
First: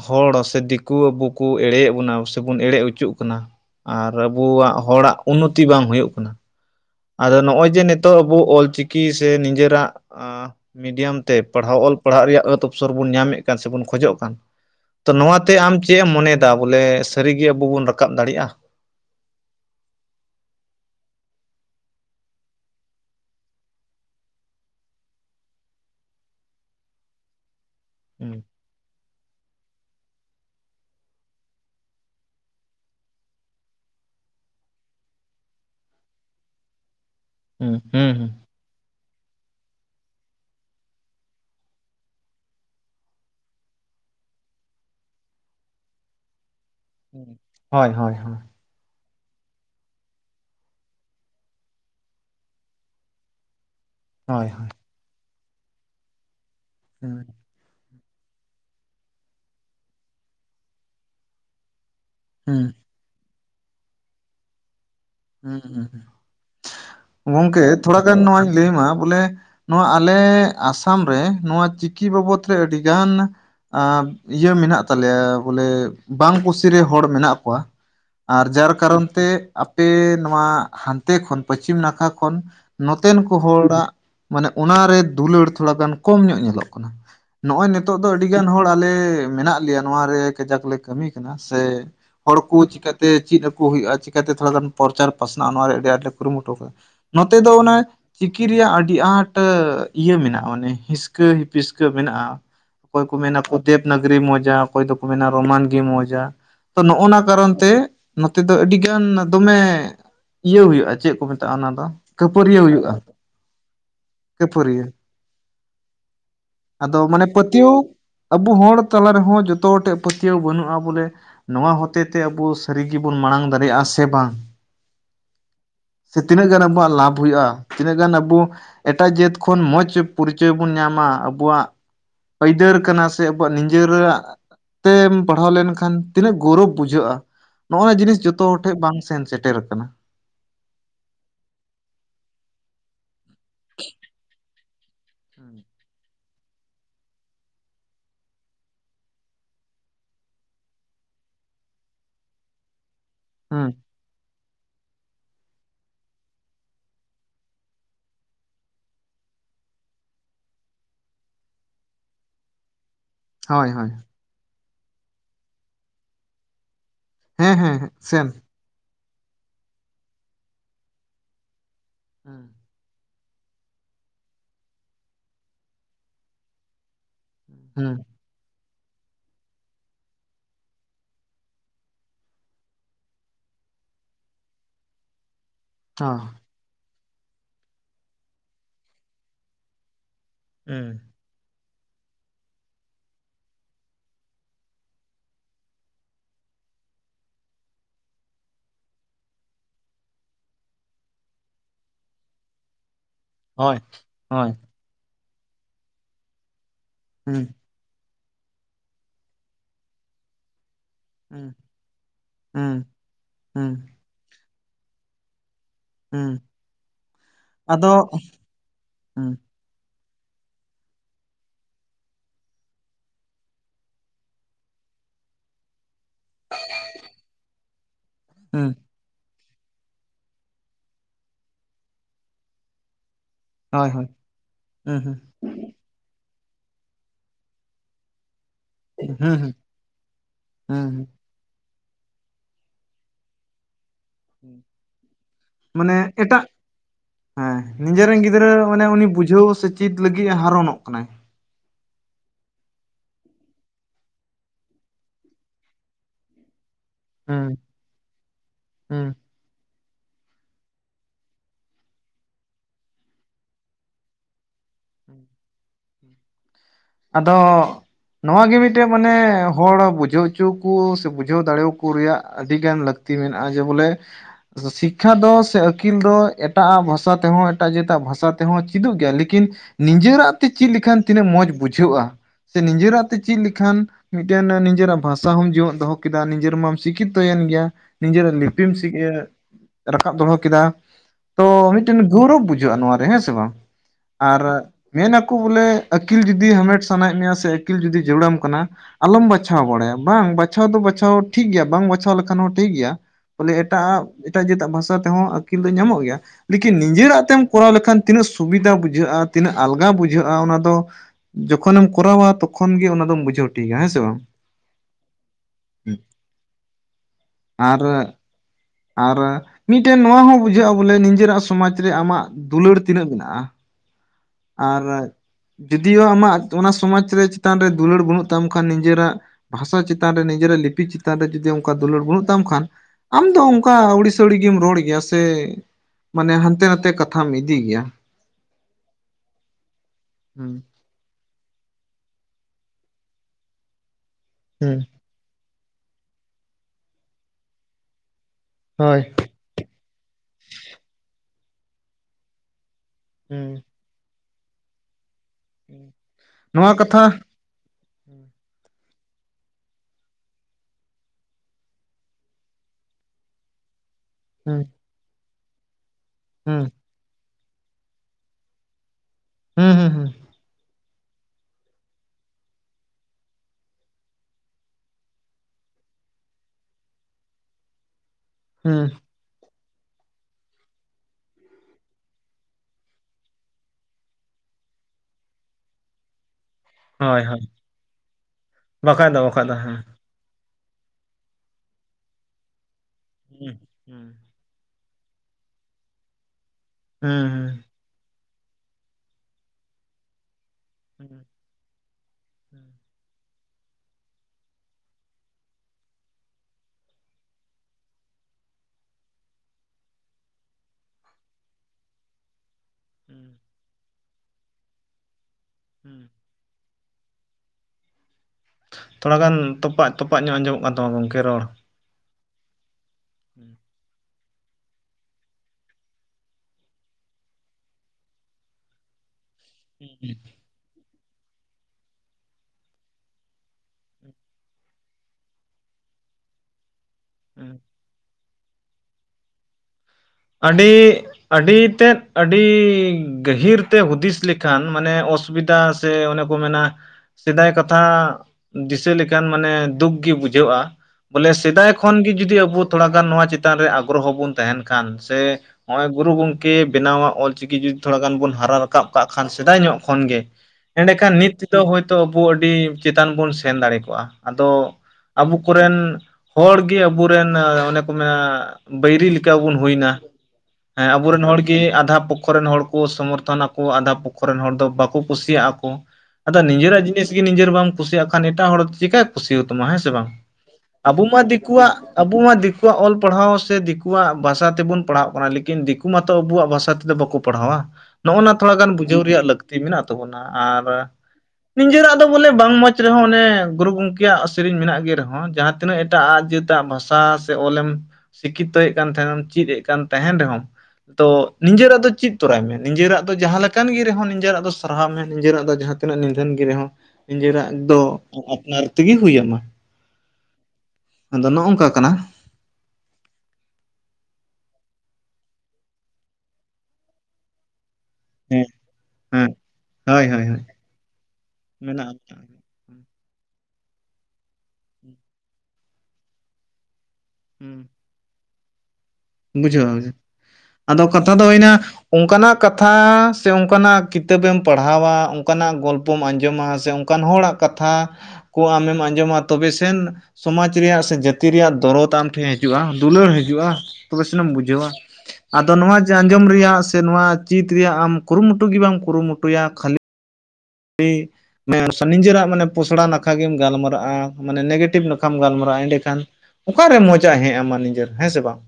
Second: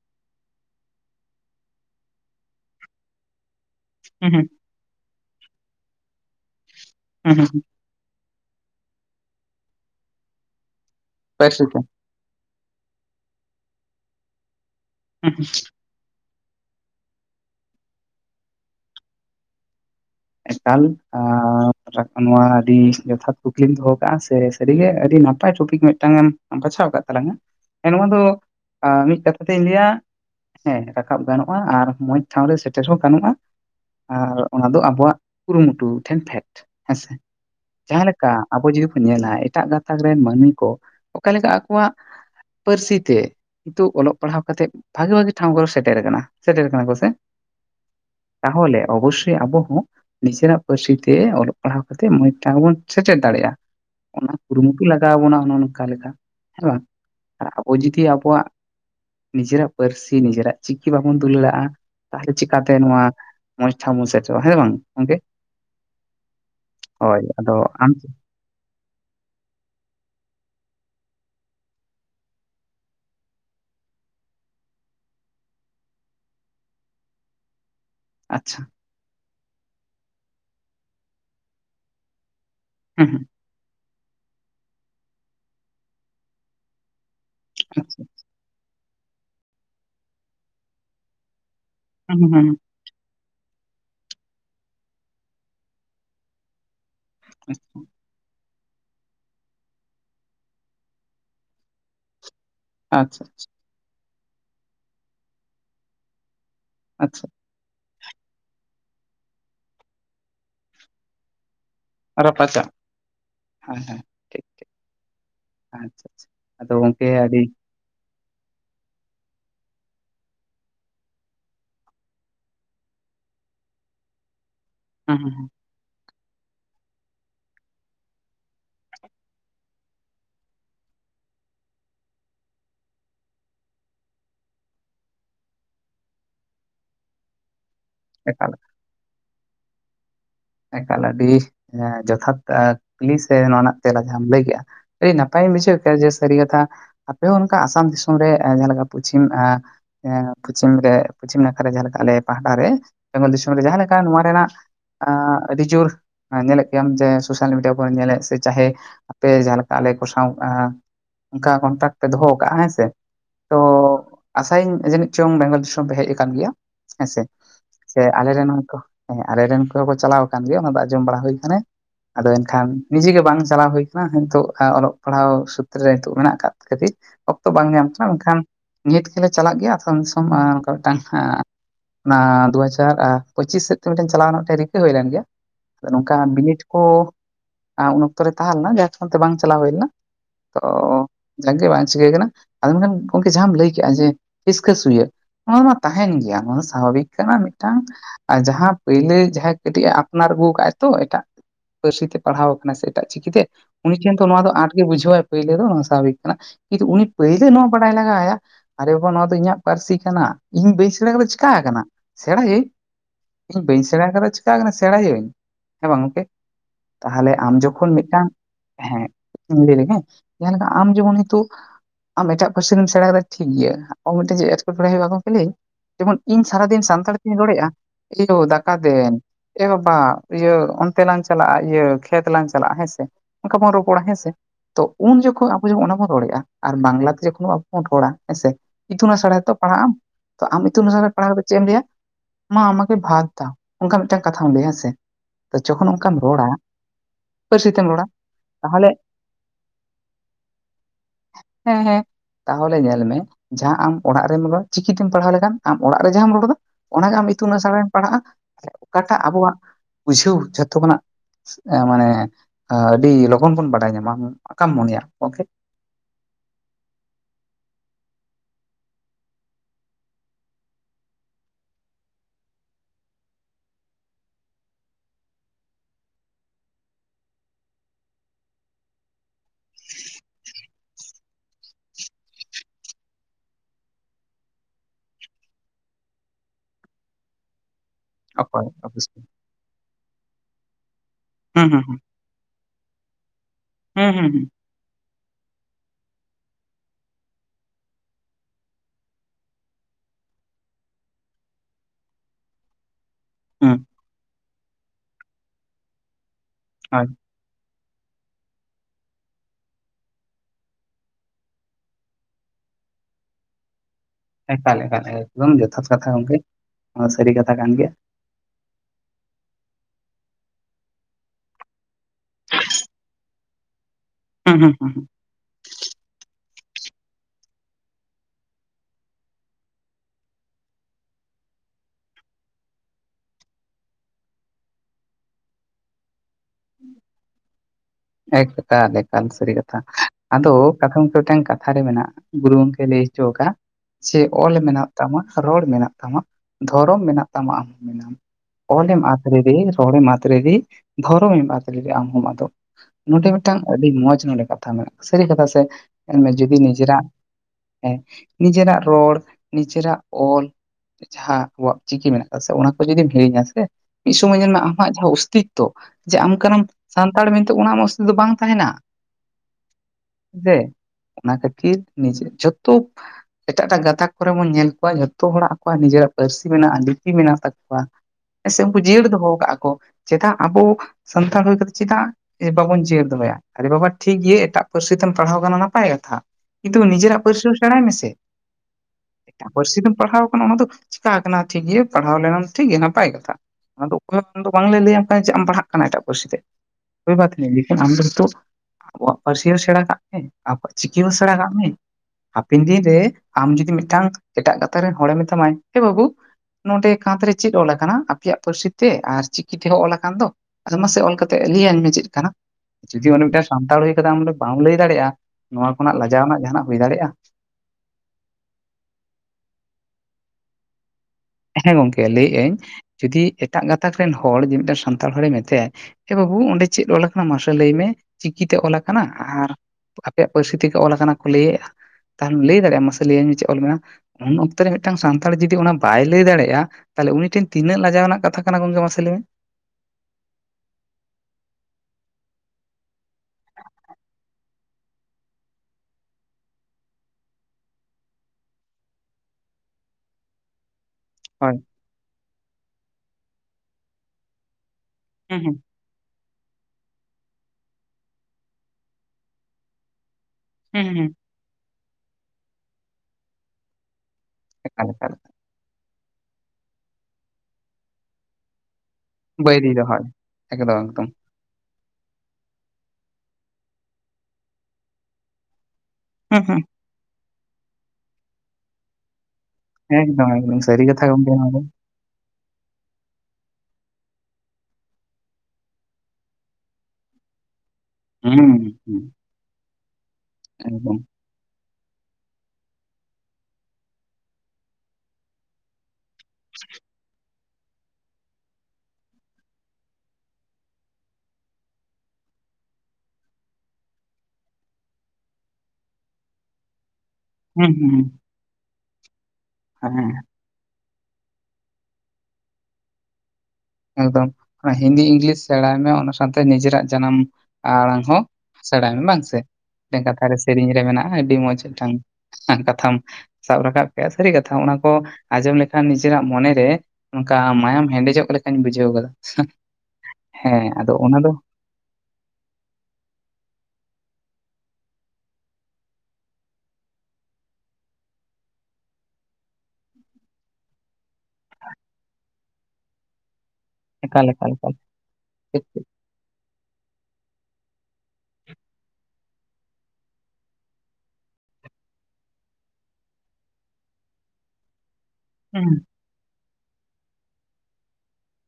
ᱦᱚᱲ ᱥᱮ ᱫᱤᱠᱩ ᱟᱵᱚ ᱠᱚ ᱮᱲᱮᱭᱮᱫ ᱵᱚᱱᱟ ᱥᱮᱵᱚᱱ ᱮᱲᱮ ᱦᱚᱪᱚ ᱪᱩᱜ ᱠᱟᱱᱟ, ᱟᱨ ᱦᱩᱸ ᱦᱩᱸ ᱟᱵᱚᱣᱟᱜ ᱦᱚᱲᱟᱜ ᱩᱱᱱᱚᱛᱤ ᱵᱟᱝ ᱦᱩᱭᱩᱜ ᱠᱟᱱᱟ᱾ ᱦᱩᱸ ᱟᱫᱚ ᱦᱩᱸ ᱱᱚᱜᱼᱚᱭ ᱡᱮ ᱱᱤᱛᱚᱜ ᱟᱵᱚ ᱚᱞ ᱪᱤᱠᱤ ᱥᱮ ᱱᱤᱡᱮᱨᱟᱜ ᱢᱤᱰᱤᱭᱟᱢ ᱛᱮ ᱯᱟᱲᱦᱟᱣ ᱚᱞ ᱯᱟᱲᱦᱟᱜ ᱨᱮᱭᱟᱜ ᱟᱹᱛ ᱚᱯᱥᱚᱨ ᱵᱚᱱ ᱧᱟᱢᱮᱫ ᱠᱟᱱ, ᱥᱮᱵᱚᱱ ᱠᱷᱚᱡᱚᱜ ᱠᱟᱱ, ᱛᱚ ᱦᱩᱸ ᱦᱩᱸ ᱱᱚᱣᱟᱛᱮ ᱟᱢ ᱪᱮᱫ ᱮᱢ ᱢᱚᱱᱮᱭᱮᱼᱫᱟ ᱾ ᱵᱚᱞᱮ ᱥᱟᱹᱨᱤᱜᱮ ᱟᱵᱚ ᱵᱚᱱ ᱨᱟᱠᱟᱵ ᱫᱟᱲᱮᱭᱟᱜᱼᱟ? ᱮᱠᱟᱞ ᱟ, ᱱᱚᱣᱟ ᱟᱹᱰᱤ ᱡᱚᱛᱷᱟᱛ ᱠᱩᱠᱞᱤᱢ ᱫᱚᱦᱚ ᱠᱟᱜᱼᱟ ᱥᱮ ᱥᱟᱹᱨᱤᱜᱮ ᱟᱹᱰᱤ ᱱᱟᱯᱟᱭ ᱴᱚᱯᱤᱠ ᱢᱤᱫᱴᱟᱝ ᱮᱢ ᱵᱟᱪᱷᱟᱣ ᱠᱟᱫ ᱛᱟᱞᱟᱝᱟᱸ ᱱᱚᱣᱟ ᱫᱚ ᱦᱩᱸ ᱟᱻ ᱢᱤᱫ ᱠᱟᱛᱷᱟ ᱛᱤᱧ ᱞᱟᱹᱭᱟ ᱾ ᱦᱮᱸ ᱨᱟᱠᱟᱵ ᱜᱟᱱᱚᱜᱼᱟ᱾ ᱟᱨ ᱢᱚᱸᱡᱽ ᱴᱷᱟᱶ ᱨᱮ ᱥᱮᱴᱮᱨ ᱦᱚᱸ ᱜᱟᱱᱚᱜᱼᱟ᱾ ᱟᱨ ᱚᱱᱟ ᱫᱚ ᱟᱵᱚᱣᱟᱜ ᱠᱩᱨᱩᱢᱩᱴᱩ ᱴᱷᱮᱱ ᱯᱷᱮᱰ ᱦᱮᱸᱥᱮ ᱦᱩᱸ ᱡᱟᱸᱦᱟ ᱦᱩᱸ ᱦᱩᱸ ᱞᱮᱠᱟ᱾ ᱟᱵᱚ ᱡᱩᱫᱤ ᱵᱚᱱ ᱧᱮᱞᱟ ᱮᱴᱟᱜ ᱜᱟᱛᱟᱠ ᱨᱮᱱ ᱢᱟᱹᱱᱢᱤ ᱠᱚ ᱚᱠᱟ ᱞᱮᱠᱟ ᱟᱠᱚᱣᱟᱜ ᱯᱟᱹᱨᱥᱤ ᱛᱮ ᱱᱤᱛᱚᱜ ᱚᱞᱚᱜ ᱯᱟᱲᱦᱟᱣ ᱠᱟᱛᱮ ᱵᱷᱟᱜᱤ ᱵᱷᱟᱜᱤ ᱴᱷᱟᱶ ᱠᱚ ᱥᱮᱴᱮᱨ ᱟᱠᱟᱱᱟ ᱥᱮᱴᱮᱨ ᱟᱠᱟᱱᱟ ᱠᱚ ᱥᱮ ᱦᱳᱭ ᱦᱳᱭ ᱦᱳᱭ ᱾ ᱛᱟᱦᱚᱞᱮ ᱚᱵᱚᱥᱥᱚᱭ ᱟᱵᱚ ᱦᱚᱸ ᱱᱤᱡᱮᱨᱟᱜ ᱯᱟᱹᱨᱥᱤ ᱛᱮ ᱚᱞᱚᱜ ᱯᱟᱲᱦᱟᱣ ᱠᱟᱛᱮ ᱢᱚᱸᱡᱽ ᱴᱟ ᱵᱚᱱ ᱥᱮᱴᱮᱨ ᱫᱟᱲᱮᱭᱟᱜᱼᱟ, ᱚᱱᱟ ᱦᱳᱭ ᱦᱳᱭ ᱠᱩᱨᱩᱢᱩᱴᱩ ᱞᱟᱜᱟᱣ ᱵᱚᱱᱟ ᱚᱱᱚ ᱱᱚᱝᱠᱟ ᱞᱮᱠᱟ ᱦᱮᱸ ᱵᱟᱝ᱾ [inaudible] ᱟᱨ ᱟᱵᱚ ᱡᱩᱫᱤ ᱟᱵᱚᱣᱟᱜ ᱱᱤᱡᱮᱨᱟᱜ ᱯᱟᱹᱨᱥᱤ ᱱᱤᱡᱮᱨᱟᱜ ᱪᱤᱠᱤ ᱵᱟᱵᱚᱱ ᱫᱩᱞᱟᱹᱲᱟᱜᱼᱟ ᱾ ᱛᱟᱦᱚᱞᱮ ᱦᱩᱸ ᱪᱤᱠᱟᱛᱮ ᱱᱚᱣᱟ ᱢᱚᱸᱡᱽ ᱴᱷᱟᱣ ᱥᱮᱴᱮᱨᱚᱜᱼᱟ᱾ ᱦᱮᱸ ᱵᱟᱝ ᱾ ᱦᱳᱭ ᱦᱮᱸ ᱟᱫᱚ ᱜᱚᱝᱠᱮ ᱟᱢ ᱛᱷᱚᱲᱟ ᱜᱟᱱ ᱱᱚᱣᱟᱧ ᱞᱟᱹᱭᱢᱟ ᱵᱚᱞᱮ ᱱᱚᱣᱟ ᱟᱞᱮ ᱟᱥᱟᱢ ᱨᱮ ᱱᱚᱣᱟ ᱪᱤᱠᱤ ᱵᱟᱵᱚᱫ ᱨᱮ ᱟᱹᱰᱤᱜᱟᱱ ᱟᱸᱻ ᱤᱭᱟᱹ ᱢᱮᱱᱟᱜ ᱛᱟᱞᱮᱭᱟ ᱵᱚᱞᱮ ᱵᱟᱝ ᱠᱩᱥᱤᱨᱮ ᱦᱚᱲ ᱢᱮᱱᱟᱜ ᱠᱚᱣᱟ ᱾ ᱟᱨ ᱟᱪᱪᱷᱟ ᱡᱨ ᱠᱟᱨᱚᱱ ᱛᱮ ᱟᱯᱮ ᱱᱚᱣᱟ ᱦᱟᱱᱛᱮ ᱠᱷᱚᱱ ᱯᱚᱪᱷᱤᱢ ᱱᱟᱠᱷᱟ ᱠᱷᱚᱱ᱾ ᱦᱩᱸ ᱱᱚᱛᱮᱱ ᱦᱩᱸ ᱠᱚ ᱦᱚᱲᱟᱜ ᱢᱟᱱᱮ ᱚᱱᱟᱨᱮ ᱫᱩᱞᱟᱹᱲ ᱛᱷᱚᱲᱟ ᱜᱟᱱ ᱠᱚᱢ ᱧᱚᱜ ᱧᱮᱞᱚᱜ ᱠᱟᱱᱟ ᱾ ᱱᱚᱜᱼᱚᱭ ᱱᱤᱛᱚᱜ ᱟᱪᱪᱷᱟ ᱫᱚ ᱟᱹᱰᱤ ᱜᱟᱱ ᱦᱚᱲ ᱟᱞᱮ ᱢᱮᱱᱟᱜ ᱞᱮᱭᱟ ᱱᱚᱣᱟᱨ ᱨᱮ ᱠᱟᱡᱟᱠ ᱞᱮ ᱠᱟᱹᱢᱤ ᱠᱟᱱᱟ ᱥᱮ᱾ ᱦᱩᱸ ᱦᱩᱸ ᱦᱩᱸ ᱦᱚᱲᱠᱩ ᱪᱤᱠᱟᱛᱮ ᱪᱮᱫ ᱟᱠᱚ ᱦᱩᱭᱩᱜᱼᱟᱺ ᱪᱮᱠᱟᱛᱮ ᱛᱷᱚᱲᱟ ᱜᱟᱱ ᱯᱨᱚᱪᱟᱨ ᱯᱟᱥᱱᱟᱜ ᱚᱱᱟᱨᱮ ᱟᱹᱰᱤ ᱟᱸᱴ ᱞᱮ ᱠᱩᱨᱩᱢᱩᱴᱩ ᱟᱠᱟᱫᱟ, ᱱᱚᱛᱮ ᱫᱚ ᱚᱱᱮ ᱦᱩᱸ ᱪᱤᱠᱤ ᱨᱮᱭᱟᱜ ᱟᱹᱰᱤ ᱟᱸᱴ ᱤᱭᱟᱹ ᱢᱮᱱᱟᱜᱼᱟ, ᱢᱟᱱᱮ ᱦᱤᱥᱠᱟᱹ ᱦᱤᱯᱤᱥᱠᱟᱹ ᱢᱮᱱᱟᱜᱼᱟ ᱾ ᱚᱠᱚᱭ ᱠᱚ ᱟᱪᱪᱷᱟ ᱢᱮᱱᱟ ᱟᱪᱪᱷᱟ ᱠᱚ ᱫᱮᱵᱽ ᱱᱟᱜᱚᱨᱤ ᱢᱚᱡᱟ, ᱚᱠᱚᱭ ᱫᱚᱠᱚ ᱢᱮᱱᱟ ᱨᱳᱢᱟᱱ ᱜᱤ ᱢᱚᱡᱟ, ᱛᱚ ᱱᱚᱜᱼᱱᱟ ᱟᱪᱪᱷᱟ ᱠᱟᱨᱚᱱ ᱛᱮ ᱱᱚᱛᱮ ᱱᱚᱛᱮ ᱫᱚ ᱟᱹᱰᱤ ᱜᱟᱱ ᱫᱚᱢᱮ ᱤᱭᱟᱹ ᱦᱩᱭᱩᱜᱼᱟ, ᱪᱮᱫ ᱠᱚ ᱢᱮᱛᱟᱜᱼᱟ ᱚᱱᱟ ᱫᱚ᱾ ᱠᱟᱹᱯᱟᱹᱨᱤᱭᱟᱹ ᱨᱟᱯᱟᱪᱟᱜ ᱦᱩᱭᱩᱜᱼᱟ᱾ ᱦᱮᱸ ᱦᱮᱸ ᱴᱷᱤᱠ ᱴᱷᱤᱠ ᱠᱟᱹᱯᱟᱹᱨᱤᱭᱟᱹ ᱟᱪᱪᱷᱟ ᱟᱪᱪᱷᱟ ᱟᱫᱚ ᱜᱚᱝᱠᱮ ᱢᱟᱱᱮ ᱟᱹᱰᱤ ᱯᱟᱹᱚᱛᱭᱟᱹᱣ, ᱟᱵᱚ ᱦᱚᱲ ᱛᱟᱞᱟ ᱨᱮᱦᱚᱸ ᱡᱚᱛᱚ ᱦᱚᱲ ᱴᱮᱡ ᱯᱟᱹᱛᱭᱟᱹᱣ ᱵᱟᱹᱱᱩᱜᱼᱟ ᱵᱚᱞᱮ ᱾ ᱱᱚᱣᱟ ᱦᱚᱛᱮᱛᱮ ᱟᱵᱚ ᱥᱟᱹᱨᱤ ᱜᱮᱵᱚᱱ ᱢᱟᱲᱟᱝ ᱫᱟᱲᱮᱭᱟᱜᱼᱟ ᱥᱮ ᱵᱟᱝ? ᱦᱮᱸ ᱥᱮ ᱛᱤᱱᱟᱹᱜ ᱜᱟᱱ ᱟᱵᱚᱣᱟᱜ ᱞᱟᱵᱷ ᱦᱩᱭᱩᱜᱼᱟ, ᱛᱤᱱᱟᱹᱜ ᱜᱟᱱ ᱟᱵᱚ ᱮᱴᱟᱜ ᱡᱟᱹᱛ ᱠᱷᱚᱱ ᱢᱚᱡᱽ ᱯᱚᱨᱤᱪᱚᱭ ᱵᱚᱱ ᱧᱟᱢᱟ ᱟᱵᱚᱣᱟᱜ ᱟᱹᱭᱫᱟᱹᱨ ᱠᱟᱱᱟ ᱥᱮ ᱟᱵᱚᱣᱟᱜ ᱱᱤᱡᱮᱨᱟᱜ ᱛᱮᱢ ᱯᱟᱲᱦᱟᱣ ᱞᱮᱱᱠᱷᱟᱱ ᱛᱤᱱᱟᱹᱜ ᱜᱚᱨᱚᱵ ᱵᱩᱡᱷᱟᱹᱜᱼᱟ ᱾ ᱱᱚᱜᱼᱚ ᱱᱚᱣᱟ ᱡᱤᱱᱤᱥ ᱡᱚᱛᱚ ᱮᱠᱟᱞ ᱦᱚᱲ ᱴᱷᱮᱱ ᱵᱟᱝ ᱥᱮᱱ ᱥᱮᱴᱮᱨ ᱟᱠᱟᱱᱟ ᱾ ᱮᱠᱟᱞ ᱟᱹᱰᱤ ᱡᱚᱛᱷᱟᱛ ᱠᱞᱤ ᱥᱮ ᱱᱚᱣᱟ ᱨᱮᱱᱟᱜ ᱛᱮᱞᱟ ᱡᱟᱦᱟᱸᱟᱢ ᱞᱟᱹᱭ ᱠᱮᱫᱼᱟ᱾ ᱟᱹᱰᱤ ᱱᱟᱯᱟᱭᱤᱧ ᱵᱩᱡᱷᱟᱹᱣ ᱠᱮᱫᱮᱭᱟ ᱡᱮ ᱥᱟᱹᱨᱤ ᱠᱟᱛᱷᱟ ᱟᱯᱮ ᱦᱚᱸ ᱚᱱᱠᱟ ᱟᱥᱟᱢ ᱫᱤᱥᱚᱢ ᱨᱮ ᱡᱟᱦᱟᱸᱮᱠᱟ ᱯᱚᱪᱷᱤᱢ ᱟᱻ ᱯᱚᱪᱷᱤᱢ ᱨᱮ ᱯᱚᱪᱷᱤᱢ ᱱᱟᱠᱷᱟ ᱨᱮ ᱡᱟᱦᱟᱸᱮ ᱞᱮᱠᱟ ᱟᱞᱮ ᱯᱟᱦᱴᱟ ᱨᱮ ᱵᱮᱝᱜᱚᱞ ᱫᱤᱥᱚᱢ ᱨᱮ ᱦᱩᱸ ᱡᱟᱦᱟᱸᱮᱠᱟ ᱱᱚᱣᱟ ᱨᱮᱱᱟᱜ, ᱟᱹᱰᱤ ᱡᱳᱨ ᱧᱮᱞᱮᱫ ᱜᱮᱭᱟᱢ ᱡᱮ ᱥᱳᱥᱟᱞ ᱢᱤᱰᱤᱭᱟ ᱩᱯᱚᱨ ᱧᱮᱞᱮᱫ ᱥᱮ ᱪᱟᱦᱮ, ᱟᱯᱮ ᱡᱟᱦᱟᱸᱮᱠᱟ ᱟᱞᱮ ᱠᱚᱥᱟᱣ ᱠᱟᱜ ᱚᱱᱠᱟ ᱠᱚᱱᱴᱨᱟᱠᱴ ᱯᱮ ᱫᱚᱦᱚ ᱟᱠᱟᱫᱟᱼᱟ ᱦᱮᱸᱥᱮ ᱾ ᱦᱳᱭ ᱦᱳᱭ ᱟᱥᱟᱭᱟᱹᱧ ᱡᱟᱹᱱᱤᱡ ᱪᱚᱝ ᱵᱟᱝᱜᱚᱞ ᱫᱤᱥᱚᱢ ᱯᱮ ᱦᱮᱡ ᱟᱠᱟᱱ ᱜᱮᱭᱟ ᱦᱮᱸ ᱥᱮ ᱦᱮᱸ ᱥᱮ ᱥᱮᱢ ᱟᱞᱮᱨᱮᱱ ᱦᱚᱛᱚ, ᱦᱮᱸ ᱟᱞᱮᱨᱮ ᱨᱮᱱ ᱠᱚᱦ ᱠᱚ ᱪᱟᱞᱟᱣ ᱟᱠᱟᱱ ᱜᱮᱭᱟ ᱚᱱᱟ ᱫᱚ ᱟ ᱡᱚᱢ ᱵᱟᱲᱟ ᱦᱩᱭ ᱟᱠᱟᱱᱟ, ᱟᱫᱚ ᱦᱮᱸ ᱮᱱᱠᱷᱟᱱ ᱱᱤᱡᱮ ᱜᱮ ᱵᱟᱝ᱾ ᱪᱟᱞᱟᱣ ᱦᱩᱭ ᱟᱠᱟᱱᱟ ᱱᱤᱛᱚᱜ ᱚᱞᱚᱜ ᱯᱟᱲᱦᱟᱣ ᱥᱩᱛᱨᱮ ᱱᱤᱛ ᱢᱮᱱᱟᱜ ᱟᱠᱟᱫ ᱠᱷᱟᱹᱛᱤᱨ ᱚᱠᱛᱚ ᱵᱟᱝ ᱧᱟᱢ ᱦᱮᱸ ᱦᱩᱸ ᱠᱟᱱᱟ ᱢᱮᱱᱠᱷᱟᱱ᱾ ᱱᱤᱭᱟᱹᱛ ᱜᱮᱞᱮ ᱪᱟᱞᱟᱜ ᱜᱮᱭᱟ ᱟᱥᱟᱢ ᱫᱤᱥᱚᱢ ᱱᱚᱝᱠᱟ ᱢᱤᱫᱴᱟᱝ᱾ ᱚᱱᱟ ᱫᱩ ᱦᱟᱡᱟᱨ ᱯᱚᱸᱪᱤᱥ ᱥᱮᱫ ᱛᱮ ᱢᱤᱫᱴᱟᱝ ᱪᱟᱞᱟᱣ ᱨᱮᱱᱟᱜ ᱢᱤᱫᱴᱮᱱ ᱨᱤᱠ ᱦᱩᱭ ᱞᱮᱱ ᱜᱮᱭᱟᱼᱟ ᱚ ᱱᱚᱝᱠᱟ ᱵᱤᱱᱤᱰ ᱠᱚ᱾ ᱩᱱ ᱚᱠᱛᱚ ᱨᱮ ᱛᱟᱦᱮᱸ ᱞᱮᱱᱟ, ᱡᱟ ᱦᱳᱠ ᱚᱱᱛᱮ ᱵᱟᱝ ᱪᱟᱞᱟᱣ ᱦᱩᱭ ᱞᱮᱱᱟ ᱛᱚ ᱦᱩᱸ ᱾ ᱡᱟᱜᱮ ᱵᱟᱝ ᱪᱤᱠᱟᱹᱭ ᱠᱟᱱᱟ ᱟᱫᱚ ᱢᱮᱱᱠᱷᱟᱱ ᱜᱚᱢᱠᱮ ᱡᱟᱦᱟᱸᱢ ᱞᱟᱹᱭ ᱠᱮᱫᱮᱜᱼᱟ ᱡᱮ ᱰᱤᱥ ᱠᱟᱥ ᱦᱩᱭ ᱮᱱ᱾ ᱱᱚᱣᱟ ᱢᱟ ᱛᱟᱦᱮᱱ ᱜᱮᱭᱟ ᱱᱚᱣᱟ ᱫᱚ ᱥᱟᱵᱷᱟᱵᱤᱠ ᱠᱟᱱᱟ ᱢᱤᱫᱴᱟᱝ ᱡᱟᱦᱟᱸ ᱯᱟᱹᱭᱞᱳ ᱡᱟᱸᱦᱟ᱾ ᱠᱟᱹᱴᱤᱡ ᱮ ᱟᱯᱱᱟᱨ ᱟᱹᱜᱩ ᱟᱠᱟᱫ ᱛᱚ ᱮᱴᱟᱜ ᱯᱟᱹᱨᱥᱤ ᱛᱮ ᱯᱟᱲᱦᱟᱣ ᱟᱠᱟᱱᱟ ᱥᱮ ᱮᱴᱟᱜ ᱪᱤᱠᱤᱛᱮ ᱦᱳᱭ ᱾ ᱩᱱᱤ ᱠᱤᱱᱛᱩ ᱱᱚᱣᱟ ᱦᱳᱭ ᱫᱚ ᱟᱴ ᱜᱮ ᱵᱩᱡᱷᱟᱹᱣᱟᱭ, ᱯᱳᱭᱞᱳ ᱫᱚ ᱱᱚᱣᱟ ᱥᱟᱵᱷᱟᱵᱤᱠ ᱠᱟᱱᱟ ᱠᱤᱱᱛᱩ ᱩᱱᱤ ᱦᱩᱸ ᱯᱟᱹᱭᱞᱳ ᱱᱚᱣᱟ‌᱾ ᱵᱟᱲᱟᱭ ᱞᱟᱜᱟᱣ ᱟᱨᱮ ᱵᱟᱵᱟ ᱱᱚᱣᱟ ᱫᱚ ᱤᱧᱟᱹᱜ ᱯᱟᱹᱨᱥᱤ ᱠᱟᱱᱟ ᱾ ᱤᱧ ᱵᱟᱹᱧ ᱥᱮᱬᱟ ᱟᱠᱟᱫᱟ ᱪᱤᱠᱟ ᱦᱩᱸ ᱟᱠᱟᱱᱟ ᱥᱮᱬᱟᱭᱟᱹᱧ, ᱦᱩᱸ ᱤᱧ ᱦᱩᱸ ᱵᱟᱹᱧ ᱥᱮᱬᱟ ᱟᱠᱟᱫᱟ ᱪᱮᱠᱟ ᱟᱠᱟᱱᱟ ᱥᱮᱬᱟᱭᱟᱹᱧ ᱾ ᱦᱮᱸ ᱵᱟᱝ ᱜᱚᱢᱠᱮ ᱦᱩᱸ ᱛᱟᱦᱞᱮ ᱟᱢ ᱡᱚᱠᱷᱚᱱ ᱟᱫᱚ ᱢᱤᱫᱴᱟᱝ ᱦᱮᱸ ᱦᱩᱸ ᱾ ᱤᱧᱤᱧ ᱞᱟᱹᱭ ᱞᱮᱜᱮ ᱦᱮᱸ ᱡᱟᱸᱦᱟ ᱞᱮᱠᱟ ᱟᱢ ᱡᱮᱢᱚᱱ ᱱᱤᱛᱳ᱾ ᱟᱢ ᱮᱴᱟᱜ ᱯᱟᱹᱨᱥᱤ ᱫᱚᱢ ᱥᱮᱬᱟ ᱠᱮᱫᱟ ᱴᱷᱤᱠ ᱜᱮᱭᱟ ᱟᱵᱚ ᱢᱤᱫᱴᱮᱱ ᱮᱴᱠᱮ ᱴᱚᱲᱮ ᱦᱩᱭᱩᱜᱼᱟ [inaudible] ᱡᱮᱢᱚᱱ᱾ ᱤᱧ ᱥᱟᱨᱟᱫᱤᱱ ᱥᱟᱱᱛᱟᱲᱤ ᱛᱤᱧ ᱨᱚᱲᱮᱼᱟ ᱮᱭᱳ ᱦᱩᱸ ᱫᱟᱠᱟ ᱫᱮᱱ᱾ ᱮ ᱵᱟᱵᱟ ᱤᱭᱟᱹ ᱚᱱᱛᱮ ᱞᱟᱝ ᱪᱟᱞᱟᱼᱟ ᱤᱭᱟᱹ ᱠᱷᱮᱛ ᱞᱟᱝ ᱪᱟᱞᱟᱜᱼᱟ ᱦᱮᱸ ᱥᱮ᱾ ᱚᱱᱠᱟ ᱵᱚᱱ ᱦᱳᱭ ᱨᱚᱯᱚᱲᱼᱟ ᱦᱳᱭ ᱦᱮᱸ ᱥᱮ ᱛᱚ ᱦᱩᱸ ᱩᱱ ᱦᱩᱸ ᱡᱚᱠᱷᱚᱱ ᱾ ᱱᱚᱜ ᱚᱭ ᱡᱮᱢᱚᱱ ᱚᱱᱟ ᱵᱚᱱ ᱨᱚᱲᱼᱟ ᱟᱨ ᱵᱟᱝᱞᱟᱛᱮ ᱡᱚᱠᱷᱚᱱ ᱟᱵᱚ ᱵᱚᱱ ᱨᱚᱲᱟ ᱦᱮᱸᱥᱮᱻᱻ ᱤᱛᱩᱱ ᱟᱥᱲᱟ ᱨᱮ ᱦᱩᱸ ᱛᱚ ᱦᱩᱸ ᱯᱟᱲᱦᱟᱜ ᱟᱢ ᱟᱢ ᱤᱛᱩᱱ ᱟᱥᱲᱟ ᱦᱩᱸ ᱨᱮ ᱯᱟᱲᱦᱟᱣ ᱠᱟᱛᱮ ᱪᱮᱫ ᱮᱢ ᱞᱟᱹᱭᱼᱟ? ᱢᱟ ᱟᱢᱟᱠᱮ ᱵᱷᱟᱛ ᱮᱫᱳ ᱚᱱᱠᱟ ᱢᱤᱫᱴᱟᱱ ᱠᱟᱛᱷᱟᱢ ᱦᱩᱸ ᱞᱟᱹᱭᱟ ᱥᱮᱮ ᱡᱚᱠᱷᱚᱱ ᱢᱟᱱᱮ ᱚᱱᱠᱟᱢ ᱮᱴᱟᱜ ᱨᱚᱲᱼᱟ᱾ ᱦᱮᱸ ᱱᱤᱡᱮᱨᱮᱱ ᱜᱤᱫᱽᱨᱟᱹ ᱢᱟᱱᱮ ᱩᱱᱤ ᱵᱩᱡᱷᱟᱹᱣ ᱥᱮ ᱪᱮᱫ ᱞᱟᱹᱜᱤᱫ ᱦᱟᱨᱚᱱ ᱠᱟᱱᱟ᱾ ᱦᱮᱸ ᱦᱮᱸ ᱛᱟᱦᱚᱞᱮ ᱧᱮᱞ ᱢᱮ ᱡᱟᱦᱟᱸ ᱟᱢ ᱚᱲᱟᱜ ᱨᱮᱢ ᱨᱚᱲᱟ ᱪᱤᱠᱤᱛᱮᱢ ᱯᱟᱲᱦᱟᱣ ᱞᱮᱠᱷᱟᱱ ᱟᱢ ᱚᱲᱟᱜ ᱨᱮ ᱡᱟᱦᱟᱸᱢ ᱨᱚᱲ ᱫᱟ᱾ ᱚᱱᱟᱜᱮ ᱟᱢ ᱦᱩᱸ ᱤᱛᱩᱱ ᱟᱥᱲᱮᱢ ᱯᱟᱲᱦᱟᱼᱟ ᱦᱩᱸ ᱚᱠᱟᱴᱟᱸ ᱟᱵᱚᱣᱟ ᱵᱩᱡᱷᱟᱹᱣ ᱡᱷᱟᱹᱛᱚ ᱠᱟᱱᱟ ᱾ ᱢᱟᱱᱮ ᱟᱹᱰᱤ ᱞᱚᱜᱚᱱ ᱵᱚᱱ ᱵᱟᱰᱟᱭ ᱧᱟᱢᱟ ᱚᱠᱟᱢ ᱢᱚᱱᱮᱭᱟ ᱜᱚᱢᱠᱮ᱾ ᱟᱫᱚ ᱱᱚᱣᱟ ᱜᱮ ᱢᱤᱫᱴᱮᱱ ᱢᱟᱱᱮ ᱦᱚᱲ ᱵᱩᱡᱷᱟᱹᱣ ᱚᱪᱚ ᱟᱠᱩ ᱥᱮ ᱵᱩᱡᱷᱟᱹᱣ ᱫᱟᱲᱮᱣᱟᱠᱩ ᱨᱮᱭᱟᱜ ᱟᱹᱰᱤ ᱜᱟᱱ ᱞᱟᱹᱠᱛᱤ᱾ ᱛᱤ ᱢᱮᱱᱟᱼᱟ ᱡᱮ ᱵᱚᱞᱮ᱾ ᱥᱤᱠᱠᱷᱟ ᱫᱚ ᱥᱮ ᱟᱹᱠᱤᱞ ᱫᱚ ᱮᱴᱟᱜᱼᱟ ᱵᱷᱟᱥᱟ ᱛᱮᱦᱚᱸ ᱮᱴᱟᱜ ᱡᱟᱹᱛᱟᱜ ᱵᱷᱟᱥᱟ ᱛᱮᱦᱚᱸ ᱪᱮᱫᱚᱜ ᱜᱮᱭᱟ ᱞᱮᱠᱤᱱ᱾ ᱱᱤᱡᱮᱨᱟᱜ ᱛᱮ ᱪᱮᱫ ᱞᱮᱠᱷᱟᱱ ᱛᱤᱱᱟᱹᱜ ᱢᱚᱡᱽ ᱵᱩᱡᱷᱟᱹᱜᱼᱟ ᱥᱮ ᱱᱤᱡᱮᱨᱟᱜ ᱛᱮ ᱪᱮᱫ ᱞᱮᱠᱷᱟᱱ᱾ ᱢᱤᱫᱴᱮᱱ ᱱᱤᱡᱮᱨᱟᱜ ᱵᱷᱟᱥᱟ ᱦᱚᱸᱢᱤᱭᱮᱫ ᱫᱚᱦᱚ ᱠᱮᱫᱟ ᱱᱤᱡᱮᱨ ᱢᱟᱢ ᱥᱤᱠᱠᱷᱤᱛᱚᱭᱮᱱ ᱜᱮᱭᱟ᱾ ᱱᱤᱡᱮᱨᱟᱜ ᱚᱠᱚᱭ ᱞᱤᱯᱤᱢ ᱚᱵᱚᱥᱥᱳᱭ ᱤᱭᱟ ᱨᱟᱠᱟᱵ ᱫᱚᱦᱚ ᱠᱮᱫᱟ ᱛᱚ ᱦᱩᱸ ᱦᱩᱸ ᱦᱩᱸ ᱢᱤᱫᱴᱮᱱ᱾ ᱜᱳᱣᱨᱚᱵᱽ ᱵᱩᱡᱷᱟᱹᱜᱼᱟ ᱱᱚᱣᱟ ᱨᱮ ᱦᱮᱸ ᱥᱮ ᱵᱟᱝ ᱦᱩᱸ ᱦᱩᱸ ᱟᱨ ᱦᱩᱸ ᱢᱮᱱ ᱟᱠᱚ ᱵᱚᱞᱮ ᱟᱹᱠᱤᱞ ᱡᱩᱫᱤ᱾ ᱡᱩᱫᱤ ᱦᱟᱢᱮᱴ ᱥᱟᱱᱟᱭᱮᱫ ᱢᱮᱭᱟ ᱥᱮ ᱟᱹᱠᱤᱞ ᱡᱩᱫᱤ ᱡᱟᱹᱲ ᱟᱢ ᱠᱟᱱᱟ᱾ ᱟᱞᱚᱢ ᱵᱟᱪᱷᱟᱣ ᱵᱟᱲᱟᱭᱟ ᱵᱟᱝ ᱵᱟᱪᱷᱟᱣ ᱫᱚ ᱵᱟᱪᱷᱟᱣ ᱴᱷᱤᱠ ᱜᱮᱭᱟ ᱵᱟᱝ ᱵᱟᱪᱷᱟᱣ ᱞᱮᱠᱷᱟᱱ ᱦᱚᱸ ᱴᱷᱤᱠ ᱜᱮᱭᱟ᱾ ᱵᱚᱞᱮ ᱦᱩᱸ ᱮᱴᱟᱜ ᱮᱴᱟ ᱡᱟᱹᱛᱟ ᱵᱷᱟᱥᱟ ᱛᱮᱦᱚᱸ ᱟᱹᱠᱤᱞ ᱫᱚ ᱧᱟᱢᱚᱜ ᱜᱮᱭᱟ ᱞᱮᱠᱤᱱ ᱦᱳᱭ ᱱᱤᱡᱮᱨᱟᱜ ᱛᱮᱢ᱾ ᱠᱚᱨᱟᱣ ᱞᱮᱠᱷᱟᱱ ᱛᱤᱱᱟᱹ ᱥᱩᱵᱤᱫᱷᱟ ᱵᱩᱡᱷᱟᱹᱜᱼᱟ ᱛᱤᱱᱟᱹᱜ ᱟᱞᱜᱟ ᱵᱩᱡᱷᱟᱹᱜᱼᱟ ᱚᱱᱟᱫᱚ᱾ ᱡᱚᱠᱷᱚᱱᱮᱢ ᱠᱚᱨᱟᱣᱟ ᱛᱚᱠᱷᱚᱱ ᱜᱮ ᱚᱱᱟᱫᱢ ᱵᱩᱡᱷᱟᱹᱣ ᱴᱷᱤᱭᱟ ᱦᱮᱸ ᱥᱮ ᱵᱟᱝ? ᱮᱠᱟᱞ ᱮᱠᱟᱞ ᱡᱚᱛᱷᱟᱛ ᱠᱟᱛᱷᱟ ᱜᱚᱝᱠᱮ ᱱᱚᱭᱟ ᱥᱟᱹᱨᱤ ᱠᱟᱛᱷᱟ ᱠᱟᱱ ᱟᱨ ᱜᱮᱭᱟ᱾ ᱟᱨ ᱢᱤᱫᱴᱮᱱ ᱱᱚᱣᱟ ᱦᱚᱸ ᱵᱩᱡᱷᱟᱹᱜᱼᱟ ᱵᱚᱞᱮ ᱱᱤᱡᱮᱨᱟ ᱥᱚᱢᱟᱡᱽ ᱨᱮ ᱟᱢᱟᱜ ᱫᱩᱞᱟᱹᱲ ᱛᱤᱱᱟᱹᱜ ᱢᱮᱱᱟᱜᱼᱟ᱾ ᱦᱩᱸ ᱦᱩᱸ ᱟᱨ ᱦᱩᱸ ᱡᱩᱫᱤᱭᱳ ᱟᱢᱟᱜ ᱚᱱᱟ ᱥᱚᱢᱟᱡᱽ ᱨᱮ ᱪᱮᱛᱟᱱ ᱨᱮ ᱫᱩᱞᱟᱹᱲ ᱵᱟᱹᱱᱩᱜ ᱛᱟᱢ ᱠᱷᱟᱱ ᱱᱤᱡᱮᱨᱟ᱾ ᱵᱷᱟᱥᱟ ᱪᱮᱛᱟᱱ ᱨᱮ ᱱᱤᱡᱮᱨᱟᱜ ᱞᱤᱯᱤ ᱪᱮᱛᱟᱱ ᱨᱮ ᱡᱩᱫᱤ ᱚᱱᱠᱟ ᱫᱩᱞᱟᱹᱲ ᱵᱟᱹᱱᱩᱜ ᱛᱟᱢ ᱠᱷᱟᱱ᱾ ᱟᱢ ᱫᱚ ᱚᱱᱠᱟ ᱟᱹᱣᱲᱤ ᱥᱟᱹᱣᱲᱤ ᱜᱮᱢ ᱨᱚᱲ ᱜᱮᱭᱟ ᱥᱮ᱾ ᱢᱟᱱᱮ ᱦᱟᱱᱛᱮ ᱱᱟᱛᱮ ᱠᱟᱛᱷᱟᱢ ᱤᱫᱤ ᱜᱮᱭᱟ᱾ ᱮᱠᱟᱞ ᱮᱠᱟᱞ ᱥᱟᱹᱨ ᱠᱟᱛᱷᱟ ᱟᱫᱚ ᱦᱩᱸ ᱠᱟᱛᱷᱟ ᱢᱤᱫᱴᱟᱝ ᱠᱟᱛᱷᱟ ᱨᱮ ᱢᱮᱱᱟᱼᱟ ᱜᱩᱨᱩ ᱜᱚᱝᱠᱮ ᱞᱟᱹᱭ ᱦᱚᱪᱚ ᱟᱠᱟ ᱡᱮ ᱚᱞ ᱦᱩᱸ ᱢᱮᱱᱟᱜ᱾ ᱛᱟᱢᱟ ᱨᱚᱲ ᱢᱮᱱᱟᱜ ᱛᱟᱢᱟ ᱫᱷᱚᱨᱚᱢ ᱢᱮᱱᱟᱜ ᱛᱟᱢᱟ ᱟᱢ ᱦᱚᱸ ᱢᱮᱱᱟᱢ ᱚᱞ ᱮᱢ ᱦᱳᱭ ᱟᱫ᱾ ᱨᱮᱻᱨᱮ ᱨᱚᱲ ᱟᱫ ᱨᱮ ᱫᱷᱚᱨᱚᱢ ᱟᱫᱨᱮ ᱟᱢ ᱦᱚᱸᱢ ᱟᱫᱚ᱾ ᱱᱚᱰᱮ ᱢᱤᱫᱴᱟᱱ ᱦᱩᱸ ᱟᱹᱰᱤ ᱢᱚᱸᱡᱽ ᱱᱚᱰᱮ ᱠᱟᱛᱷᱟ ᱢᱮᱱᱟᱜᱼᱟ ᱥᱟᱹᱨᱤ ᱠᱟᱛᱷᱟ ᱥᱮ ᱡᱚᱫᱤ ᱱᱚᱣᱟ ᱱᱤᱡᱮᱨᱟᱜ᱾ ᱠᱟᱛᱷᱟ ᱦᱮᱸ ᱱᱤᱡᱮ ᱨᱟᱜ ᱨᱚᱲ, ᱱᱤᱡᱮ ᱨᱟᱜ ᱚᱞ ᱡᱟᱦᱟᱸ ᱟᱵᱚᱣᱟ ᱪᱤᱠᱤ ᱢᱮᱱᱟ ᱠᱟᱫᱟ ᱥᱮ ᱚᱱᱟ ᱠᱚ ᱡᱩᱫᱤᱢ ᱦᱤᱲᱤᱧᱟ ᱥᱮ ᱢᱤᱫ ᱥᱚᱢᱚᱭ ᱧᱮᱞ ᱢᱮ ᱦᱩᱸ ᱟᱢᱟ ᱡᱟᱦᱟᱸ ᱚᱥᱛᱤᱛᱛᱚ ᱡᱮ ᱟᱢ ᱠᱟᱱᱟᱢ ᱦᱩᱸ ᱥᱟᱱᱛᱟᱲ ᱢᱮᱱᱛᱮ ᱚᱱᱟ ᱟᱢᱟᱜ ᱚᱥᱛᱤᱛᱛᱚ ᱵᱟᱝ ᱛᱟᱦᱮᱱᱟ᱾ ᱦᱩᱸ ᱦᱩᱸ ᱦᱩᱸ ᱥᱮ ᱚᱱᱟ ᱠᱷᱟᱹᱛᱤᱨ ᱱᱤᱡᱮ ᱡᱚᱛᱚᱻᱻ ᱮᱴᱟᱜ ᱮᱴᱟᱜ ᱜᱟᱛᱷᱟ ᱠᱚᱨᱮ ᱵᱚᱱ ᱧᱮᱞ ᱠᱚᱣᱟ ᱡᱷᱚᱛᱚ ᱦᱚᱲᱟᱜ ᱟᱠᱚᱣᱟᱜ ᱱᱤᱡᱮᱨᱟᱜ ᱯᱟᱹᱨᱥᱤ ᱢᱮᱱᱟᱜᱼᱟ, ᱞᱤᱯᱤ ᱢᱮᱱᱟᱜ ᱛᱟᱠᱚᱣᱟ᱾ ᱦᱮᱸ ᱥᱮ ᱩᱱᱠᱩ ᱦᱩᱸ ᱡᱤᱭᱟᱹᱲ ᱫᱚᱦᱚ ᱠᱟᱜᱼᱟ, ᱠᱚ᱾ ᱪᱮᱫᱟᱜ ᱟᱵᱚ ᱥᱟᱱᱛᱟᱲ ᱦᱩᱭ ᱠᱟᱛᱮᱫ ᱪᱮᱫᱟᱜ ᱵᱟᱵᱚᱱ ᱡᱤᱭᱟᱹᱲ ᱫᱚᱦᱚᱭᱟ, ᱟᱨᱮ ᱵᱟᱵᱟ ᱴᱷᱤᱠ ᱜᱮᱭᱟ ᱮᱴᱟᱜ ᱯᱟᱹᱨᱥᱤ ᱛᱮᱢ ᱯᱟᱲᱦᱟᱣ ᱠᱟᱱᱟ ᱱᱟᱯᱟᱭ ᱠᱟᱛᱷᱟ᱾ ᱠᱤᱱᱛᱩ ᱱᱤᱡᱮᱨᱟᱜ ᱦᱳᱭ ᱦᱳᱭ ᱯᱟᱹᱨᱥᱤ ᱦᱚᱸ ᱥᱮᱬᱟᱭ ᱢᱮᱥᱮ, ᱵᱟᱠᱷᱟᱡ ᱫᱚ ᱵᱟᱠᱷᱟᱡ ᱫᱚ ᱯᱟᱹᱨᱥᱤ ᱦᱮᱸ ᱫᱚᱢ ᱯᱟᱲᱦᱟᱣ ᱠᱟᱱᱟ ᱚᱱᱟ ᱫᱚ ᱪᱤᱠᱠᱟ ᱟᱠᱟᱱᱟ ᱴᱷᱤᱠ ᱜᱮᱭᱟ, ᱯᱟᱲᱦᱟᱣ ᱞᱮᱱᱟ ᱴᱷᱤᱠ ᱜᱮᱭᱟ᱾ ᱱᱟᱯᱟᱭ ᱠᱟᱛᱷᱟ ᱦᱩᱸ ᱟᱫᱚ ᱚᱠᱟ ᱫᱚ ᱵᱟᱝᱞᱮ ᱞᱟᱹᱭᱟᱢ ᱠᱟᱱᱟ ᱡᱮ ᱟᱢ ᱯᱟᱲᱦᱟ ᱠᱟᱱᱟ ᱮᱴᱟᱜ ᱯᱟᱹᱨᱥᱤ ᱛᱮ ᱦᱩᱸ ᱞᱮᱠᱤᱱ ᱟᱢ ᱫᱚ ᱱᱤᱛᱚ ᱟᱵᱚᱣᱟᱜ ᱯᱟᱹᱨᱥᱤ ᱦᱚᱸ ᱥᱮᱬᱟ ᱠᱟᱜ ᱢᱮ᱾ ᱟᱵᱚᱣᱟᱜ ᱪᱤᱠᱤ ᱦᱚᱸ ᱥᱮᱬᱟ ᱠᱟᱜ ᱢᱮ᱾ ᱦᱟᱯᱮᱱ ᱫᱤᱱ ᱨᱮ ᱟᱢ ᱡᱩᱫᱤ ᱢᱤᱫᱴᱟᱝ ᱮᱴᱟᱜ ᱜᱟᱛᱷᱟ ᱨᱮ ᱦᱚᱲᱮ ᱢᱮᱛᱟᱢᱟᱭ ᱦᱮᱸ ᱵᱟᱹᱵᱩ ᱱᱚᱰᱮ ᱠᱟᱸᱛ ᱨᱮ ᱪᱮᱫ ᱚᱞ ᱟᱠᱟᱱᱟ? ᱟᱯᱮᱭᱟᱜ ᱯᱟᱹᱨᱥᱤ ᱛᱮ ᱟᱨ ᱪᱤᱠᱤ ᱛᱮᱦᱚᱸ ᱚᱞ ᱟᱠᱟᱱ ᱫᱚ᱾ ᱟᱫᱚ ᱢᱟᱥᱮ ᱚᱞ ᱠᱟᱛᱮᱫ ᱞᱟᱹᱭᱟᱹᱧ ᱢᱮ ᱪᱮᱫ ᱠᱟᱱᱟ? ᱡᱩᱫᱤ ᱚᱱᱤ ᱢᱤᱫᱴᱟᱱ ᱥᱟᱱᱛᱟᱲ ᱦᱩᱭ ᱠᱟᱛᱮ ᱟᱢ ᱫᱚ ᱵᱟᱢ ᱞᱟᱹᱭ ᱫᱟᱲᱮᱭᱟᱜᱼᱟ, ᱱᱚᱣᱟ ᱠᱷᱚᱱᱟᱜ ᱦᱩᱸ ᱞᱟᱡᱟᱣ ᱨᱮᱱᱟᱜ ᱡᱟᱦᱟᱱᱟᱜ ᱦᱩᱭ ᱫᱟᱲᱮᱭᱟᱜᱼᱟ᱾ ᱛᱷᱚᱲᱟ ᱜᱟᱱ ᱛᱚᱯᱟᱜ ᱛᱚᱯᱟᱜ ᱧᱚᱜ ᱟᱸᱡᱚᱢᱚᱜ ᱠᱟᱱ ᱛᱟᱢᱟ ᱜᱚᱢᱠᱮ ᱨᱚᱲ᱾ ᱦᱮᱸ ᱜᱚᱝᱠᱮ ᱞᱟᱹᱭᱮᱫ ᱟᱹᱧ ᱡᱩᱫᱤ ᱮᱴᱟᱜ ᱜᱟᱛᱟᱠ ᱨᱮᱱ ᱦᱚᱲ ᱡᱮ ᱢᱤᱫᱴᱮᱱ ᱥᱟᱱᱛᱟᱲ ᱦᱚᱲᱮ ᱢᱮᱛᱟᱭᱟ ᱮ ᱵᱟᱹᱵᱩ ᱚᱸᱰᱮ ᱪᱮᱫ ᱚᱞ ᱟᱠᱟᱱᱟ, ᱢᱟᱥᱮ ᱞᱟᱹᱭ ᱢᱮ ᱪᱤᱠᱤ ᱛᱮ ᱚᱞ ᱟᱠᱟᱱᱟ ᱟᱨ ᱦᱩᱸ ᱟᱯᱮᱭᱟᱜ ᱯᱟᱹᱨᱥᱤ ᱛᱮᱜᱮ ᱚᱞ ᱟᱠᱟᱱᱟ ᱠᱚ ᱞᱟᱹᱭᱮᱜᱼᱟ, ᱛᱟᱦᱚᱞᱮ ᱞᱟᱹᱭ ᱫᱟᱲᱮᱭᱟᱜᱼᱟ ᱢᱟᱥᱮ ᱞᱟᱹᱭᱟᱹᱧ ᱢᱮ ᱪᱮᱫ ᱚᱞ ᱢᱮᱱᱟ ᱩᱱ ᱚᱠᱛᱚ ᱨᱮ ᱢᱤᱫᱴᱟᱝ ᱥᱟᱱᱛᱟᱲ ᱡᱩᱫᱤ ᱚᱱᱟ ᱵᱟᱭ ᱞᱟᱹᱭ ᱫᱟᱲᱮᱭᱟᱜᱼᱟ, ᱛᱟᱦᱚᱞᱮ ᱩᱱᱤ ᱴᱷᱮᱱ ᱛᱤᱱᱟᱹᱜ ᱞᱟᱡᱟᱣ ᱨᱮᱱᱟᱜ ᱠᱟᱛᱷᱟ ᱠᱟᱱᱟ ᱜᱚᱢᱠᱮ ᱢᱟᱥᱮ ᱞᱟᱹᱭ ᱢᱮ᱾ ᱟᱹᱰᱤ ᱟᱹᱰᱤ ᱛᱮᱫ ᱟᱹᱰᱤ ᱜᱟᱹᱦᱤᱨ ᱛᱮ ᱦᱩᱫᱤᱥ ᱞᱮᱠᱷᱟᱱ ᱢᱟᱱᱮ ᱚᱥᱩᱵᱤᱫᱟ ᱥᱮ ᱚᱱᱮ ᱠᱚ ᱢᱮᱱᱟ ᱥᱮᱫᱟᱭ ᱠᱟᱛᱷᱟ ᱫᱤᱥᱟᱹ ᱞᱮᱠᱷᱟᱱ ᱢᱟᱱᱮ ᱫᱩᱠ ᱜᱮ ᱵᱩᱡᱷᱟᱹᱜᱼᱟ᱾ ᱵᱚᱞᱮ ᱦᱳᱭ ᱥᱮᱫᱟᱭ ᱠᱷᱚᱱ ᱜᱮ ᱡᱩᱫᱤ ᱟᱵᱚ ᱛᱷᱚᱲᱟᱜᱟᱱ ᱱᱚᱣᱟ ᱪᱮᱛᱟᱱ ᱨᱮ ᱟᱜᱽᱨᱚᱦᱚ ᱵᱚᱱ ᱛᱟᱦᱮᱱ ᱠᱷᱟᱱ ᱥᱮ ᱦᱩᱸ ᱦᱩᱸ ᱱᱚᱜᱼᱚᱭ ᱜᱩᱨᱩ ᱜᱚᱝᱠᱮ ᱵᱮᱱᱟᱣᱟᱜ ᱚᱞ ᱪᱤᱠᱤ ᱡᱩᱫᱤ ᱛᱷᱚᱲᱟ ᱜᱟᱱ ᱵᱚᱱ ᱦᱟᱨᱟ ᱨᱟᱠᱟᱵ ᱠᱟᱜ ᱠᱷᱟᱱ ᱥᱮᱫᱟᱭ ᱧᱚᱜ ᱠᱷᱚᱱ ᱜᱮ ᱦᱩᱸ ᱮᱸᱰᱮ ᱦᱩᱸ ᱠᱷᱟᱱ ᱱᱤᱛ ᱛᱮᱫᱚ ᱦᱳᱭᱛᱳ ᱟᱵᱚ ᱟᱹᱰᱤ ᱪᱮᱛᱟᱱ ᱵᱚᱱ ᱥᱮᱱ ᱫᱟᱲᱮ ᱠᱚᱜᱼᱟ, ᱟᱫᱚ ᱮᱠᱟᱞ ᱮᱠᱟᱞ ᱟᱵᱚ ᱠᱚᱨᱮᱱ ᱦᱚᱲ ᱜᱮ ᱟᱵᱚ ᱨᱮᱱ ᱚᱱᱮ ᱠᱚ ᱢᱮᱱᱟ ᱵᱟᱹᱭᱨᱤ ᱞᱮᱠᱟ᱾ ᱵᱚᱱ ᱵᱟᱹᱭᱨᱤ ᱫᱚ ᱦᱩᱭᱱᱟ ᱦᱚᱭ᱾ ᱦᱮᱸ ᱟᱵᱚ ᱨᱮᱱ ᱦᱚᱲ ᱜᱮ ᱟᱫᱷᱟ ᱯᱚᱠ ᱯᱚᱠᱷᱚ ᱨᱮᱱ ᱦᱚᱲ ᱠᱚ ᱥᱚᱢᱚᱨᱛᱷᱚᱱ ᱟᱠᱚ ᱟᱫᱷᱟ ᱯᱚᱠᱠᱷᱚ ᱨᱮᱱ ᱦᱚᱲ ᱫᱚ ᱵᱟᱠᱚ ᱠᱩᱥᱤᱭᱟᱜᱼᱟ ᱠᱚ ᱟᱫᱚ ᱦᱩᱸ ᱦᱩᱸ ᱱᱤᱡᱮᱨᱟᱜ ᱡᱤᱱᱤᱥ ᱱᱤᱡᱮᱨ ᱵᱟᱢ ᱠᱩᱥᱤᱭᱟᱜ ᱠᱷᱟᱱ ᱮᱴᱟᱜ ᱦᱚᱲ ᱪᱤᱠᱟᱹᱭ ᱠᱩᱥᱤᱭᱟ ᱛᱟᱢᱟ ᱦᱮᱸ ᱥᱮ ᱵᱟᱝ ᱮᱠᱫᱚᱢ ᱮᱠᱫᱚᱢ ᱥᱟᱹᱨᱤ ᱠᱟᱛᱷᱟ ᱟᱵᱚᱢ ᱢᱟ ᱜᱚᱝᱠᱮ ᱱᱚᱣᱟ ᱫᱚ ᱫᱤᱠᱩᱣᱟᱜ ᱟᱵᱚ ᱢᱟ ᱫᱤᱠᱩᱣᱟᱜ ᱚᱞ ᱯᱟᱲᱦᱟᱣ ᱥᱮ ᱫᱤᱠᱩᱣᱟᱜ ᱵᱷᱟᱥᱟ ᱛᱮᱵᱩᱱ ᱯᱟᱲᱦᱟᱜ ᱠᱟᱱᱟ ᱞᱮᱠᱤᱱ ᱫᱤᱠᱩ ᱢᱟᱛᱚ ᱟᱵᱚᱣᱟᱜ ᱵᱟᱥᱟ ᱛᱮᱫᱚ ᱵᱟᱠᱚ ᱯᱟᱲᱦᱟᱣᱟ ᱱᱚᱜᱼᱚ ᱱᱟ ᱛᱷᱚᱲᱟ ᱦᱩᱸ ᱜᱟᱱ ᱦᱩᱸ ᱵᱩᱡᱷᱟᱹᱣ ᱨᱮᱭᱟᱜ ᱞᱟᱹᱠᱛᱤ ᱛᱤ ᱢᱮᱱᱟᱜ ᱛᱟᱵᱚᱱᱟ ᱟᱨ ᱮᱠᱫᱚᱢ ᱱᱤᱡᱮᱨᱟᱜ ᱫᱚ ᱵᱚᱞᱮ ᱵᱟᱝ ᱢᱚᱸᱡᱽ ᱨᱮᱦᱚᱸ ᱚᱱᱮ ᱜᱩᱨᱩ ᱜᱚᱝᱠᱮᱭᱟᱜ ᱥᱮᱨᱮᱧ ᱢᱮᱱᱟᱜ ᱜᱮ ᱨᱮᱦᱚᱸ ᱡᱟᱦᱟᱸ ᱛᱤᱱᱟᱹᱜ ᱮᱴᱟᱜᱼᱟ, ᱡᱟᱹᱛ ᱟᱜ ᱵᱷᱟᱥᱟ ᱥᱮ ᱚᱞᱮᱢ ᱥᱤᱠᱠᱷᱤᱛᱚᱭᱮᱫ ᱠᱟᱱ ᱛᱟᱦᱮᱸᱱᱟ ᱪᱮᱫ ᱮᱫ ᱠᱟᱱ ᱛᱟᱦᱮᱱ ᱨᱮᱦᱚᱸ᱾ ᱛᱚ ᱱᱤᱡᱮᱨᱟᱜ ᱫᱚ ᱪᱮᱫ ᱛᱚᱨᱟᱭ ᱢᱮ ᱱᱤᱡᱮᱨᱟᱜ ᱫᱚ ᱡᱟᱦᱟᱸ‌ ᱞᱮᱠᱟᱱ ᱜᱮ ᱨᱮᱦᱚᱸ ᱱᱤᱡᱮᱨᱟᱜ ᱫᱚ ᱥᱟᱨᱦᱟᱜ ᱢᱮ ᱱᱤᱡᱮᱨᱟᱜ ᱫᱚ ᱡᱟᱦᱟᱸ ᱛᱤᱱᱟᱹᱜ ᱱᱤᱫᱟᱹᱱ ᱜᱮ ᱨᱮᱦᱚᱸ ᱱᱤᱡᱮᱨᱟᱜ ᱦᱩᱸ ᱫᱚ ᱦᱩᱸ ᱟᱯᱱᱟᱨ ᱛᱮᱜᱮ ᱦᱩᱭᱢᱟ᱾ ᱦᱮᱸ ᱟᱫᱚ ᱱᱚᱜ ᱱᱚᱝᱠᱟ ᱠᱟᱱᱟ ᱮᱠᱫᱚᱢ ᱚᱱᱟ ᱦᱤᱱᱫᱤ ᱤᱝᱞᱤᱥ ᱥᱮᱬᱟᱭ ᱢᱮ, ᱚᱱᱟ ᱥᱟᱶᱛᱮ ᱱᱤᱡᱮᱨᱟᱜ ᱡᱟᱱᱟᱢ ᱟᱲᱟᱝ ᱦᱚᱸ ᱦᱮᱸ ᱥᱮᱲᱟᱭ ᱢᱮ ᱦᱮᱸ ᱵᱟᱝᱸᱥᱮ ᱢᱤᱫᱴᱮᱱ ᱦᱳᱭ ᱠᱟᱛᱷᱟ ᱦᱳᱭ ᱨᱮ ᱦᱳᱭ ᱥᱮᱨᱮᱧ ᱨᱮ ᱢᱮᱱᱟᱜᱼᱟ᱾ ᱟᱹᱰᱤ ᱢᱚᱸᱡᱽ ᱢᱤᱫᱴᱟᱝ ᱢᱮᱱᱟᱜᱼᱟ ᱢᱮᱱᱟᱜᱼᱟ ᱠᱟᱛᱷᱟᱢ ᱥᱟᱵ ᱨᱟᱠᱟᱵ ᱠᱮᱭᱟ ᱥᱟᱹᱨᱤ ᱠᱟᱛᱷᱟ, ᱚᱱᱟ ᱠᱚ ᱟᱸᱡᱚᱢ ᱞᱮᱠᱷᱟᱱ ᱱᱤᱡᱮᱨᱟᱜ ᱢᱚᱱᱮ ᱨᱮ ᱚᱱᱠᱟ ᱢᱟᱭᱟᱢ ᱦᱮᱰᱮᱡᱚᱜ ᱞᱮᱠᱟᱧ ᱵᱩᱡᱷᱟᱹᱣ ᱟᱠᱟᱫᱟ᱾ ᱵᱩᱡᱷᱟᱹᱣᱟ, ᱟᱫᱚ ᱠᱟᱛᱷᱟ ᱫᱚ ᱦᱩᱭᱱᱟ ᱚᱱᱠᱟᱱᱟᱜ ᱠᱟᱛᱷᱟ ᱥᱮ ᱚᱱᱠᱟᱱᱟᱜ ᱠᱤᱛᱟᱹᱵᱮ ᱮᱢ ᱯᱟᱲᱦᱟᱣᱟ ᱚᱱᱠᱟᱱᱟᱜ ᱜᱚᱞᱯᱚᱢ ᱟᱸᱡᱚᱢᱟ ᱥᱮ ᱚᱱᱠᱟᱱ ᱦᱚᱲᱟᱜ ᱠᱟᱛᱷᱟ ᱠᱚ ᱟᱢᱮᱢ ᱟᱸᱡᱚᱢᱟ ᱛᱚᱵᱮ ᱥᱮᱱ ᱥᱚᱢᱟᱡᱽ ᱨᱮᱭᱟᱜ ᱥᱮ ᱡᱟᱹᱛᱤ ᱨᱮᱭᱟᱜ ᱫᱚᱨᱚᱫ ᱟᱢ ᱴᱷᱮᱱ ᱦᱤᱡᱩᱜᱼᱟ, ᱫᱩᱞᱟᱹᱲ ᱦᱤᱡᱩᱜᱼᱟ᱾ ᱛᱚᱵᱮ ᱮᱠᱟᱞ ᱥᱮᱱᱮᱢ ᱮᱠᱟᱞ ᱵᱩᱡᱷᱟᱹᱣᱟ ᱮᱠᱟᱞ ᱟᱫᱚ ᱴᱷᱤᱠ ᱱᱚᱣᱟ ᱴᱷᱤᱠ ᱟᱸᱡᱚᱢ ᱨᱮᱭᱟᱜ ᱥᱮ ᱱᱚᱣᱟ ᱪᱤᱛ ᱨᱮᱭᱟᱜ ᱟᱢ ᱠᱩᱨᱩᱢᱩᱴᱩ ᱜᱮ ᱵᱟᱢ ᱠᱩᱨᱩᱢᱩᱴᱩᱭᱟ ᱠᱷᱟᱹᱞᱤ [inaudible] ᱱᱤᱡᱮᱨᱟᱜ ᱢᱟᱱᱮ ᱯᱚᱥᱲᱟ ᱱᱟᱠᱷᱟ ᱜᱮᱢ ᱜᱟᱞᱢᱟᱨᱟᱜᱼᱟ, ᱢᱟᱱᱮ ᱱᱮᱜᱮᱴᱤᱵᱷ ᱱᱟᱠᱷᱟ᱾ ᱜᱟᱞᱢᱟᱨᱟᱜᱼᱟ, ᱦᱩᱸ ᱮᱸᱰᱮᱠᱷᱟᱱ ᱚᱠᱟᱨᱮ ᱢᱚᱡᱟ ᱦᱮᱡᱼᱟᱢᱟ ᱱᱤᱡᱮᱨ ᱦᱮᱸ ᱥᱮ ᱵᱟᱝ᱾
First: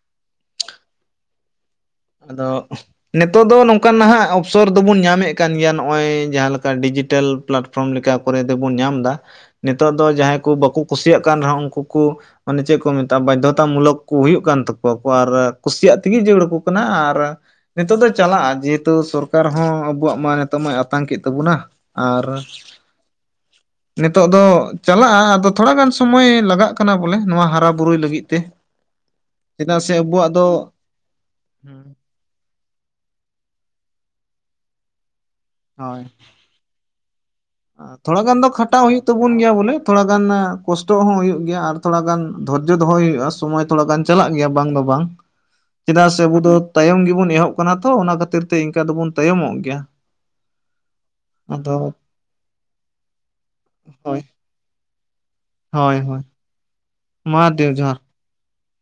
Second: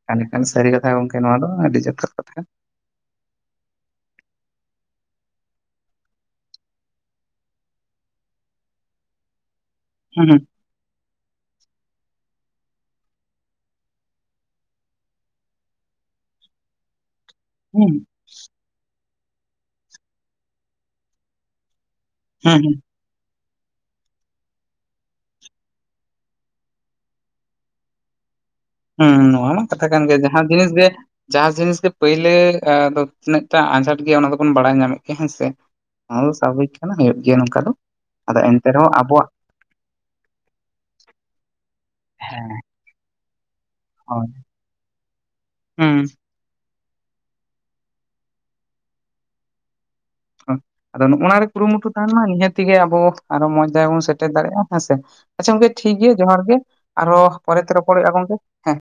[inaudible] ᱮ ᱠᱷᱟᱱ ᱥᱟᱹᱨᱤ ᱠᱟᱛᱷᱟ ᱜᱚᱢᱠᱮ ᱱᱚᱣᱟ ᱫᱚ ᱟᱹᱰᱤ ᱡᱚᱛᱷᱟᱛ ᱠᱟᱛᱷᱟ ᱟᱫᱚ ᱱᱤᱛᱚᱜ ᱫᱚ ᱱᱚᱝᱠᱟ ᱱᱟᱦᱟᱜ ᱚᱯᱥᱚᱨ ᱫᱚᱵᱚᱱ ᱧᱟᱢᱮᱫ ᱠᱟᱱ ᱜᱮᱭᱟ ᱱᱚᱜᱼᱚᱭ ᱡᱟᱦᱟᱸ ᱞᱮᱠᱟ ᱰᱤᱡᱤᱴᱮᱞ ᱯᱞᱟᱸᱴ᱾ ᱯᱷᱨᱚᱢ ᱞᱮᱠᱟ ᱠᱚᱨᱮ ᱫᱚᱵᱚᱱ ᱧᱟᱢ ᱮᱫᱟ ᱱᱤᱛᱚᱜ ᱫᱚ ᱦᱩᱸ ᱡᱟᱦᱟᱸᱭ ᱦᱩᱸ ᱠᱚ ᱵᱟᱠᱚ ᱠᱩᱥᱤᱭᱟᱜ ᱠᱟᱱ ᱨᱮᱦᱚᱸ ᱩᱱᱠᱩ ᱠᱚ ᱢᱟᱱᱮ ᱪᱮᱫ ᱠᱚ ᱢᱮᱛᱟᱜᱼᱟ ᱵᱟᱫᱽᱫᱷᱚᱛᱟ ᱢᱩᱞᱚᱠ ᱠᱚ ᱦᱩᱭᱩᱜ ᱠᱟᱱ ᱛᱟᱠᱚᱣᱟ ᱠᱚ ᱟᱨ ᱠᱩᱥᱤᱭᱟᱜ ᱛᱮᱜᱮ ᱡᱟᱨᱩᱲ ᱠᱟᱱᱟ ᱟᱨ ᱱᱤᱛᱚᱜ ᱦᱩᱸ ᱫᱚ ᱪᱟᱞᱟᱜᱼᱟ ᱡᱮᱦᱮᱛᱩ ᱥᱚᱨᱠᱟᱨ ᱦᱚᱸ ᱟᱵᱚᱣᱟᱜ ᱢᱟ ᱱᱤᱛᱚᱜ ᱢᱟᱭ ᱟᱛᱟᱝ ᱠᱮᱫ ᱛᱟᱵᱚᱱᱟ᱾ ᱟᱨ ᱦᱩᱸ ᱱᱤᱛᱚᱜ ᱫᱚ ᱪᱟᱞᱟᱜᱼᱟ ᱟᱫᱚ ᱛᱷᱚᱲᱟ ᱜᱟᱱ ᱥᱚᱢᱚᱭ ᱞᱟᱜᱟᱜ ᱠᱟᱱᱟ ᱵᱚᱞᱮ ᱱᱚᱣᱟ ᱦᱟᱨᱟ ᱵᱩᱨᱩᱭ ᱞᱟᱹᱜᱤᱫ ᱛᱮ, ᱦᱮᱸ ᱱᱚᱣᱟ ᱢᱟ ᱪᱮᱫᱟᱜ ᱠᱟᱛᱷᱟ ᱥᱮ ᱠᱟᱱ ᱜᱮ ᱟᱵᱚᱣᱟᱜ ᱫᱚ ᱡᱟᱦᱟᱸ ᱡᱤᱱᱤᱥ ᱜᱮ ᱡᱟᱦᱟᱸ ᱡᱤᱱᱤᱥ ᱜᱮ ᱯᱳᱭᱞᱟᱹᱻ ᱫᱚ ᱛᱤᱱᱟᱹᱜ ᱴᱟ ᱟᱸᱡᱷᱟᱴ ᱜᱮᱭᱟ ᱚᱱᱟ ᱫᱚᱵᱚᱱ ᱵᱟᱲᱟᱭ ᱧᱟᱢᱮᱫ ᱜᱮᱭᱟ ᱦᱮᱸ ᱥᱮ ᱦᱳᱭ ᱱᱚᱣᱟ ᱫᱚ ᱥᱟᱵᱷᱟᱵᱤᱠ ᱦᱩᱭᱩᱜ ᱜᱮᱭᱟ ᱱᱚᱝᱠᱟ ᱫᱚ᱾ ᱛᱷᱚᱲᱟ ᱜᱟᱱ ᱟᱫᱚ ᱫᱚ ᱮᱱᱛᱮ ᱠᱷᱟᱴᱟᱜ ᱨᱮᱦᱚᱸ ᱦᱩᱭᱩᱜ ᱟᱵᱚᱣᱟᱜ ᱛᱟᱵᱚᱱ ᱜᱮᱭᱟ ᱵᱚᱞᱮ ᱛᱷᱚᱲᱟ ᱜᱟᱱ ᱠᱚᱥᱴᱚᱜ ᱦᱚᱸ ᱦᱩᱭᱩᱜ ᱜᱮᱭᱟ ᱟᱨ ᱛᱷᱚᱲᱟ ᱜᱟᱱ ᱫᱷᱡᱚᱻ ᱦᱮᱸ ᱫᱷᱚᱨᱡᱚ ᱫᱚᱦᱚᱭ ᱦᱩᱭᱩᱜᱼᱟ ᱥᱚᱢᱚᱭ ᱛᱷᱚᱲᱟ ᱜᱟᱱ ᱦᱳᱭ ᱪᱟᱞᱟᱜ ᱜᱮᱭᱟ ᱵᱟᱝ ᱫᱚ ᱵᱟᱝ ᱦᱩᱸ ᱪᱮᱫᱟᱜ ᱥᱮ ᱟᱵᱚ ᱫᱚᱼᱼ ᱛᱟᱭᱚᱢ ᱜᱮᱵᱚᱱ ᱮᱦᱚᱵ ᱟᱠᱟᱱᱟ ᱛᱚ ᱚᱱᱟ ᱠᱷᱟᱹᱛᱤᱨ ᱛᱮ ᱤᱱᱠᱟ ᱫᱚᱵᱚᱱ ᱛᱟᱭᱚᱢᱚᱜ ᱜᱮᱭᱟ ᱾ ᱟᱫᱚ ᱱᱚᱜᱼᱱᱟᱨᱮ ᱠᱩᱨᱩᱢᱩᱴᱩ ᱛᱟᱦᱮᱱ ᱢᱟ ᱱᱤᱦᱟᱹᱛᱜᱮ ᱟᱵᱚ ᱟᱨᱚ ᱢᱚᱸᱡᱽ ᱡᱟᱭᱜᱟ ᱵᱚᱱ ᱦᱳᱭ ᱥᱮᱴᱮᱨ ᱫᱟᱲᱮᱭᱟᱜᱼᱟ ᱦᱮᱸ ᱥᱮ? ᱟᱪᱪᱷᱟ ᱜᱚᱝᱠᱮ ᱴᱷᱤᱠ ᱦᱳᱭ ᱜᱮᱭᱟ ᱦᱳᱭ ᱡᱚᱦᱟᱨ ᱜᱮ ᱟᱨᱚ ᱢᱟ ᱯᱚᱨᱮ ᱫᱮᱣ ᱛᱮ ᱡᱚᱦᱟᱨ ᱨᱚᱯᱚᱦᱳᱭᱚᱼᱟ ᱜᱚᱝᱠᱮ ᱦᱮᱸ᱾